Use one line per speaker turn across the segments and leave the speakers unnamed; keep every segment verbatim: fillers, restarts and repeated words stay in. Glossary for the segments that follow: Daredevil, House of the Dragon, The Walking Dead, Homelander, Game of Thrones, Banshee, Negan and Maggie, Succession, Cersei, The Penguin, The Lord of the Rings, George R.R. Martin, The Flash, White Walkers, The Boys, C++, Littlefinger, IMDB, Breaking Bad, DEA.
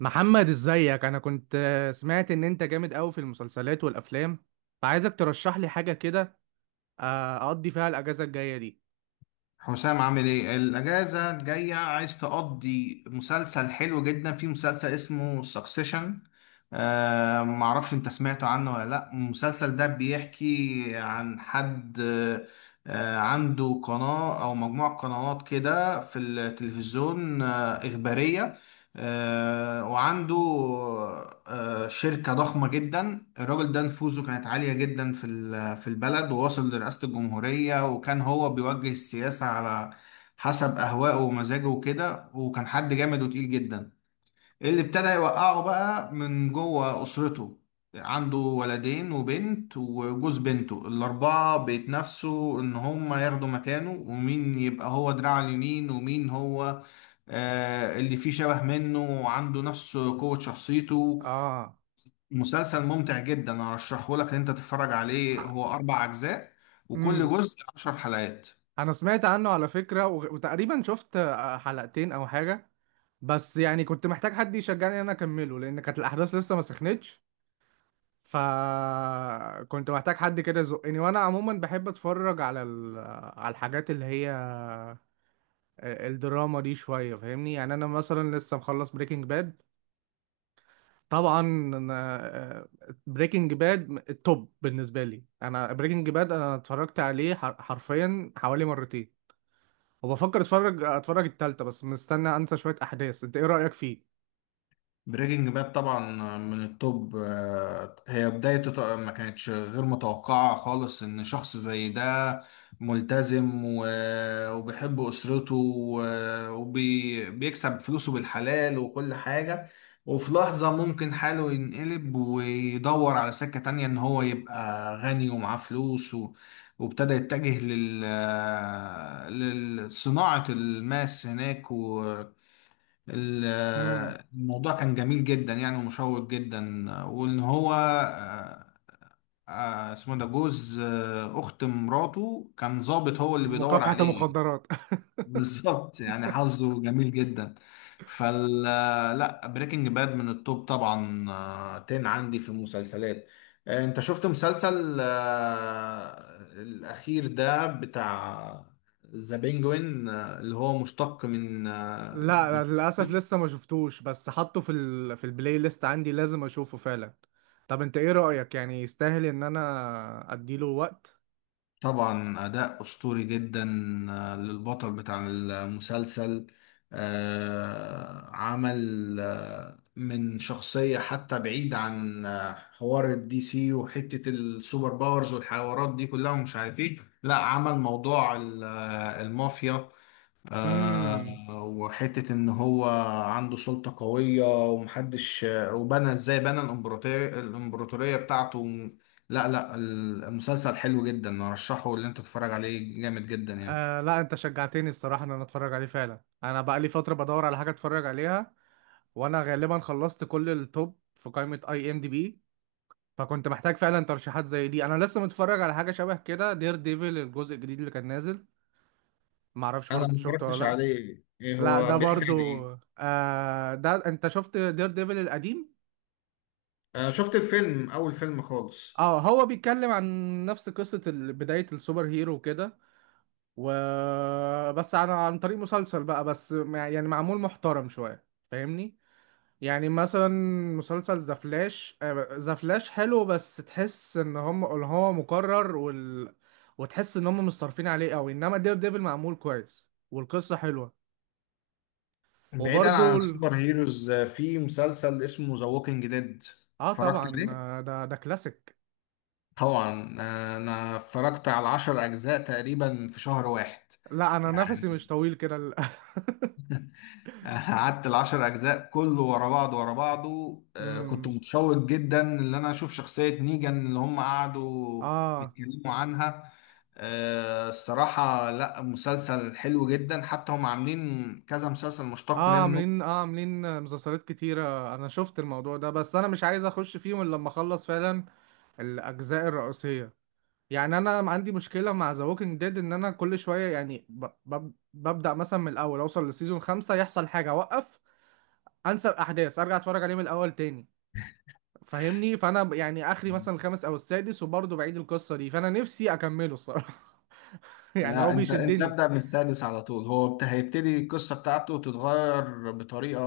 محمد، ازيك؟ انا كنت آه، سمعت ان انت جامد قوي في المسلسلات والافلام، فعايزك ترشح لي حاجه كده، آه، اقضي فيها الاجازه الجايه دي.
حسام، عامل ايه؟ الاجازه الجايه عايز تقضي مسلسل حلو جدا، في مسلسل اسمه سكسيشن. آه معرفش انت سمعت عنه ولا لا. المسلسل ده بيحكي عن حد آه عنده قناه او مجموعه قنوات كده في التلفزيون، آه اخباريه، آه، وعنده آه، شركة ضخمة جدا. الراجل ده نفوذه كانت عالية جدا في ال- في البلد، ووصل لرئاسة الجمهورية، وكان هو بيوجه السياسة على حسب أهوائه ومزاجه وكده، وكان حد جامد وتقيل جدا. اللي ابتدى يوقعه بقى من جوه أسرته. عنده ولدين وبنت وجوز بنته، الأربعة بيتنافسوا إن هما ياخدوا مكانه، ومين يبقى هو دراعه اليمين، ومين هو آه اللي فيه شبه منه وعنده نفس قوة شخصيته.
اه.
مسلسل ممتع جدا، أرشحه لك إن أنت تتفرج عليه. هو أربع أجزاء، وكل
امم
جزء عشر حلقات.
انا سمعت عنه على فكره، وغ- وتقريبا شفت آه، حلقتين او حاجه، بس يعني كنت محتاج حد يشجعني ان انا اكمله، لان كانت الاحداث لسه ما سخنتش. فكنت محتاج حد كده يزقني، وانا عموما بحب اتفرج على ال... على الحاجات اللي هي، آه، الدراما دي شويه، فاهمني؟ يعني انا مثلا لسه مخلص بريكنج باد. طبعا. انا بريكنج باد التوب بالنسبه لي. انا بريكنج باد انا اتفرجت عليه حر- حرفيا حوالي مرتين، وبفكر اتفرج اتفرج التالتة، بس مستني انسى شويه احداث. انت ايه رايك فيه؟
بريكنج باد طبعا من التوب. آه، هي بدايته ط- ما كانتش غير متوقعة خالص، ان شخص زي ده ملتزم و- وبيحب اسرته وبيكسب فلوسه بالحلال وكل حاجة، وفي لحظة ممكن حاله ينقلب ويدور على سكة تانية، ان هو يبقى غني ومعاه فلوس و- وابتدى يتجه لل لصناعة الماس هناك. ال-
امم
الموضوع كان جميل جدا يعني، ومشوق جدا، وان هو آه، آه، اسمه ده جوز آه، اخت مراته كان ظابط هو اللي بيدور
مكافحه
عليه.
المخدرات.
بالظبط، يعني حظه جميل جدا. فال لا، بريكنج باد من التوب طبعا، آه، تن عندي في المسلسلات. آه، انت شفت مسلسل آه، الاخير ده بتاع ذا بينجوين، آه، اللي هو مشتق من آه، من
لا للاسف لسه ما شفتوش، بس حاطه في ال... في البلاي ليست عندي، لازم اشوفه فعلا. طب انت ايه رايك، يعني يستاهل ان انا اديله وقت؟
طبعا أداء أسطوري جدا آه، للبطل بتاع المسلسل. آه، عمل آه، من شخصية، حتى بعيد عن آه، حوار الدي سي وحتة السوبر باورز والحوارات دي كلها ومش عارف ايه. لا، عمل موضوع ال- آه، المافيا، آه،
امم
وحتة إن هو عنده سلطة قوية ومحدش، وبنى، إزاي بنى الإمبراطورية، الإمبراطورية بتاعته. لا لا، المسلسل حلو جدا، أرشحه اللي أنت تتفرج عليه، جامد جدا يعني.
آه، لا انت شجعتني الصراحة، ان انا اتفرج عليه فعلا. انا بقى لي فترة بدور على حاجة اتفرج عليها، وانا غالبا خلصت كل التوب في قائمة اي ام دي بي. فكنت محتاج فعلا ترشيحات زي دي. انا لسه متفرج على حاجة شبه كده، دير ديفل الجزء الجديد اللي كان نازل. معرفش
أنا ما
برضه، شفته
اتفرجتش
ولا لا؟
عليه. إيه
لا ده
هو بيحكي عن
برضو.
إيه؟
آه، ده انت شفت دير ديفل القديم.
أنا شفت الفيلم، أول فيلم خالص.
اه، هو بيتكلم عن نفس قصة ال- بداية السوبر هيرو وكده، وبس عن عن طريق مسلسل بقى، بس مع- يعني معمول محترم شوية. فاهمني؟ يعني مثلا مسلسل ذا فلاش، آه، ذا فلاش حلو، بس تحس ان هم ان هو مكرر وال... وتحس ان هم مش صارفين عليه قوي. انما دير ديفل معمول كويس والقصه حلوه.
بعيدا
وبرده
عن
ال...
السوبر هيروز، آه، في مسلسل اسمه ذا ووكينج ديد.
اه
اتفرجت
طبعا،
عليه؟
آه، ده ده كلاسيك.
طبعا، آه، أنا اتفرجت على عشر أجزاء تقريبا في شهر واحد
لا انا نفسي مش
يعني.
طويل كده ال...
قعدت العشر اجزاء كله ورا بعض، ورا بعضه. آه، كنت
امم
متشوق جدا ان انا اشوف شخصية نيجان، اللي هم قعدوا
اه.
بيتكلموا عنها. آه، الصراحة، لا، مسلسل حلو جدا، حتى هم عاملين كذا مسلسل مشتق
اه
منه.
عاملين، اه عاملين مسلسلات كتيره، انا شفت الموضوع ده، بس انا مش عايز اخش فيهم الا لما اخلص فعلا الاجزاء الرئيسيه. يعني انا عندي مشكله مع ذا ووكينج ديد، ان انا كل شويه يعني ب... ب... ببدا مثلا من الاول، اوصل لسيزون خمسة يحصل حاجه، اوقف، انسى الاحداث، ارجع اتفرج عليه من الاول تاني. فاهمني؟ فانا ب- يعني اخري مثلا الخامس او السادس، وبرضه بعيد القصه دي، فانا نفسي اكمله الصراحه. يعني
لا
هو
انت، انت
بيشدني.
ابدأ من السادس على طول. هو بت- هيبتدي القصة بتاعته تتغير بطريقة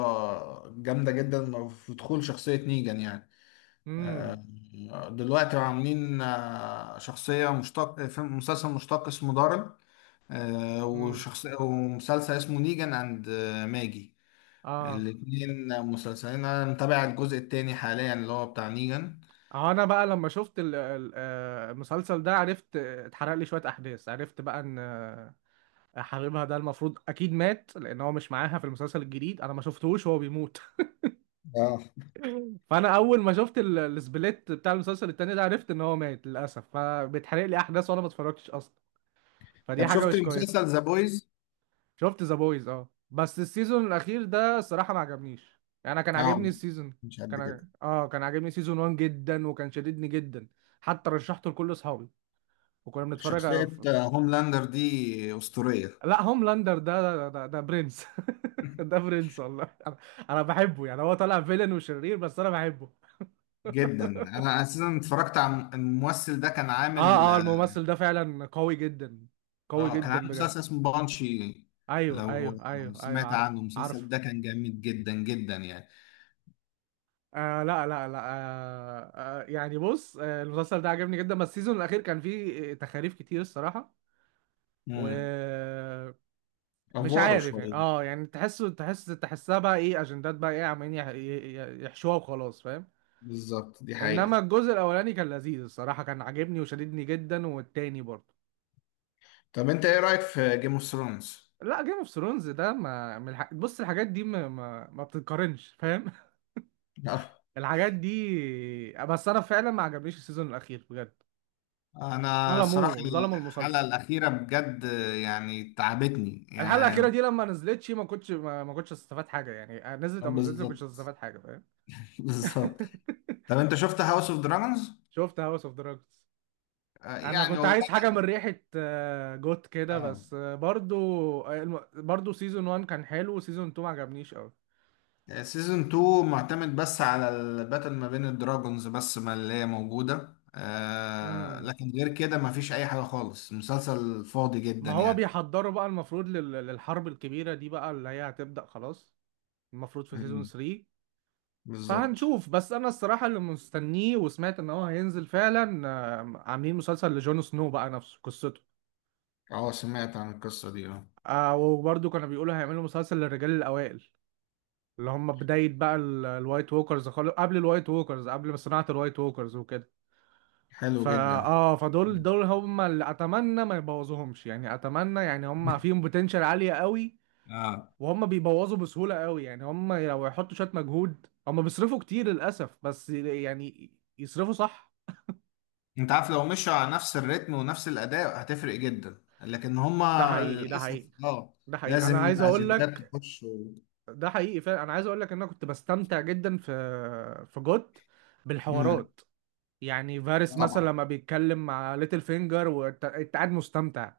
جامدة جدا في دخول شخصية نيجان يعني. آه،
امم
دلوقتي عاملين آه، شخصية مشتق في مسلسل مشتق اسمه دارل، آه،
امم
وشخصية ومسلسل اسمه نيجان اند آه، ماجي.
اه.
الاتنين مسلسلين، انا متابع الجزء التاني حاليا اللي هو بتاع نيجان.
آه، انا بقى لما شفت ال- ال- آه، المسلسل ده عرفت، آه، اتحرق لي شويه احداث. عرفت بقى ان حبيبها ده المفروض اكيد مات، لان هو مش معاها في المسلسل الجديد، انا ما شفتهوش وهو بيموت.
اه.
فانا اول ما شفت ال- السبليت بتاع المسلسل التاني ده، عرفت ان هو مات للاسف، فبيتحرق لي احداث وانا ما اتفرجتش اصلا. فدي
طب
حاجه
شفت
مش كويسه.
مسلسل ذا بويز؟
شفت ذا بويز، اه، بس السيزون الاخير ده الصراحه ما عجبنيش. يعني انا كان
اه،
عاجبني السيزون،
مش
كان
قد
ع-
كده.
اه كان عاجبني سيزون الأول جدا، وكان شددني جدا، حتى رشحته لكل اصحابي وكنا بنتفرج.
شخصية آه، هوملاندر دي أسطورية.
لا هوملاندر ده، ده, ده, ده برنس. ده برنس، والله. انا، أنا بحبه، يعني هو طالع فيلن وشرير، بس انا بحبه.
جدا. انا اساسا اتفرجت على الممثل ده، كان عامل،
اه، اه الممثل ده فعلا قوي جدا، قوي
اه كان
جدا
عامل مسلسل
بجد.
اسمه بانشي.
ايوه،
لو
ايوه،
لو
ايوه، ايوه،
سمعت
عارفه
عنه المسلسل
عارفه.
ده كان جامد جدا جدا يعني.
آه، لا لا لا، آه آه يعني بص، آه المسلسل ده عجبني جدا، بس السيزون الاخير كان فيه تخاريف كتير الصراحه،
امم.
ومش
افواره
عارف يعني.
شويه.
اه يعني تحسه تحس تحسها بقى ايه؟ اجندات بقى، ايه عمالين يح- يح- يحشوها وخلاص، فاهم؟
بالظبط، دي
انما
حقيقة.
الجزء الاولاني كان لذيذ الصراحه، كان عاجبني وشددني جدا، والتاني برضه.
طب انت ايه رأيك في جيم اوف ثرونز؟
لا جيم اوف ثرونز ده ما من الح... بص، الحاجات دي ما ما, ما بتتقارنش، فاهم؟ الحاجات دي. بس انا فعلا ما عجبنيش السيزون الاخير بجد.
انا الصراحة
ظلموه، ظلموا
الحلقة
المسلسل.
الأخيرة بجد يعني تعبتني
الحلقه الاخيره
يعني.
دي لما نزلتش ما كنتش ما, ما كنتش استفاد حاجه، يعني آه، نزلت او ما نزلتش، ما كنتش
بالظبط.
استفاد حاجه، فاهم؟
بالظبط. طب انت شفت هاوس اوف دراجونز؟
شفت هاوس اوف دراجونز. انا
يعني
كنت
هو
عايز حاجه من
بقى-
ريحه، آه، جوت كده،
اه،
بس، آه، برضو، آه، الم- برضو سيزون واحد كان حلو، وسيزون اتنين ما عجبنيش قوي.
سيزون اتنين معتمد بس على الباتل ما بين الدراجونز بس ما، اللي هي موجودة، آه،
امم
لكن غير كده ما فيش أي حاجة خالص، مسلسل فاضي
ما
جدا
هو
يعني.
بيحضروا بقى المفروض لل- للحرب الكبيره دي بقى، اللي هي هتبدا خلاص. المفروض في سيزون
مم،
التالت.
بالظبط.
فهنشوف. بس انا الصراحه اللي مستنيه وسمعت ان هو هينزل فعلا، آه، عاملين مسلسل لجون سنو بقى نفسه، قصته.
اه، سمعت عن القصة دي اه.
آه، وبرضو كانوا بيقولوا هيعملوا مسلسل للرجال الاوائل، اللي هم بدايه بقى ال- الوايت ووكرز خالص، قبل الوايت ووكرز، قبل صناعه الوايت ووكرز وكده.
حلو
فا
جدا.
اه، فدول
مم.
دول هم اللي اتمنى ما يبوظوهمش. يعني اتمنى، يعني هم فيهم بوتنشال عالية قوي،
اه.
وهم بيبوظوا بسهولة قوي. يعني هم لو يحطوا شوية مجهود، هم بيصرفوا كتير للأسف، بس يعني يصرفوا صح.
انت عارف، لو مشوا على نفس الريتم ونفس الأداء هتفرق جدا، لكن
ده
هما
حقيقي، ده
للأسف
حقيقي.
اه.
ده حقيقي انا
لازم
عايز اقول
أجندات
لك،
تخش و...
ده حقيقي فعلا. انا عايز اقول لك ان انا كنت بستمتع جدا في في جوت
مم،
بالحوارات. يعني فارس مثلا
طبعا.
لما بيتكلم مع ليتل فينجر، وانت انت قاعد مستمتع.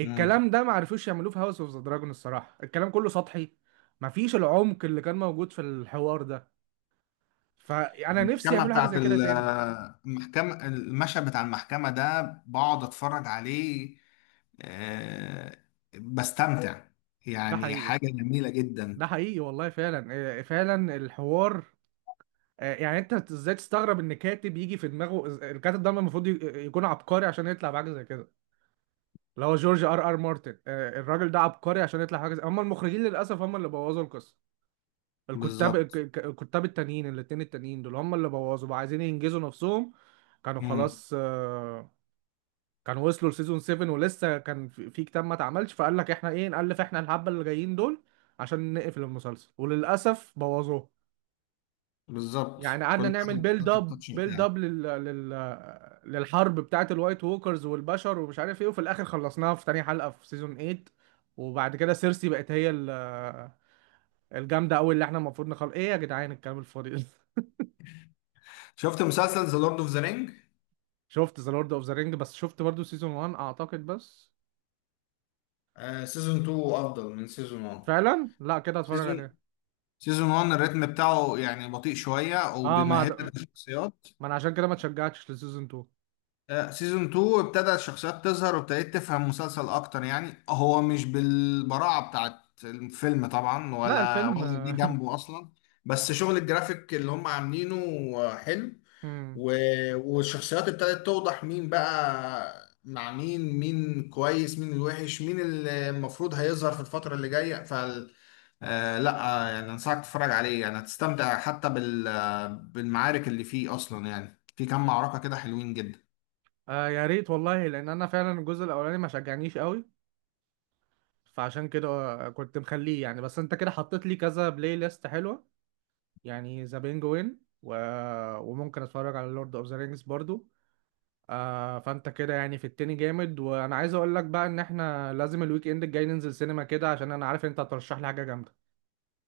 مم.
ده ما عرفوش يعملوه في هاوس اوف ذا دراجون الصراحه، الكلام كله سطحي، مفيش العمق اللي كان موجود في الحوار ده. فانا نفسي
المحكمة
يعملوا حاجه
بتاعت
زي كده
ال-
تاني.
المحكمة، المشهد بتاع المحكمة ده بقعد اتفرج عليه، آه، بستمتع،
ده
يعني
حقيقي،
حاجة جميلة جدا.
ده حقيقي والله، فعلا. آه، فعلا الحوار، آه، يعني انت ازاي تستغرب ان كاتب يجي في دماغه؟ الكاتب ده المفروض ي- يكون عبقري عشان يطلع بحاجه زي كده، اللي هو جورج ار ار مارتن. آه، الراجل ده عبقري عشان يطلع حاجه زي. هم المخرجين للاسف هم اللي بوظوا القصه. الكتاب، الك-
بالظبط.
الك- الكتاب التانيين، الاتنين التانيين دول، هم اللي بوظوا بقى، عايزين ينجزوا نفسهم. كانوا
مم.
خلاص، آه، كانوا وصلوا لسيزون السابع، ولسه كان في في كتاب ما اتعملش، فقال لك احنا ايه، نألف احنا الحبة اللي جايين دول عشان نقفل المسلسل، وللأسف بوظوه.
بالظبط،
يعني
كل
قعدنا نعمل
حاجة
بيلد
بتحط
اب
التاتش
بيلد
بتاعك.
اب لل... لل... للحرب بتاعت الوايت ووكرز والبشر، ومش عارف ايه، وفي الاخر خلصناها في تاني حلقة في سيزون تمانية. وبعد كده سيرسي بقت هي ال- الجامدة قوي اللي احنا المفروض نخلص. ايه يا جدعان الكلام الفاضي ده؟
شفت مسلسل ذا لورد اوف ذا رينج؟
شفت ذا لورد اوف ذا رينج، بس شفت برضو سيزون واحد اعتقد بس.
سيزون اتنين افضل من سيزون واحد.
فعلا، لا كده هتفرج
سيزون
عليه.
سيزون واحد الريتم بتاعه يعني بطيء شوية،
اه ما
وبيمهد
هت-
لك الشخصيات.
ما انا عشان كده ما اتشجعتش لسيزون التاني.
سيزون اتنين ابتدى الشخصيات تظهر، وابتديت تفهم المسلسل اكتر يعني. هو مش بالبراعة بتاعت الفيلم طبعا،
لا
ولا
الفيلم
ولا جه
آه.
جنبه اصلا، بس شغل الجرافيك اللي هم عاملينه حلو،
مم.
و- والشخصيات ابتدت توضح مين بقى مع مين، مين كويس، مين الوحش، مين اللي المفروض هيظهر في الفترة اللي جاية. فال آه لا آه، يعني انصحك تتفرج عليه، يعني هتستمتع حتى بال آه، بالمعارك اللي فيه اصلا، يعني في كام معركة كده حلوين جدا.
آه، يا ريت والله، لان انا فعلا الجزء الاولاني ما شجعنيش قوي، فعشان كده، آه، كنت مخليه يعني. بس انت كده حطيت لي كذا بلاي ليست حلوه، يعني ذا بينجوين و... وممكن اتفرج على لورد اوف ذا رينجز برضو. آه، فانت كده يعني في التاني جامد. وانا عايز اقول لك بقى ان احنا لازم الويك اند الجاي ننزل سينما كده، عشان انا عارف انت هترشح لي حاجه جامده.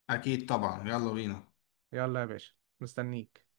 اكيد طبعا، يلا بينا.
يلا يا باشا، مستنيك.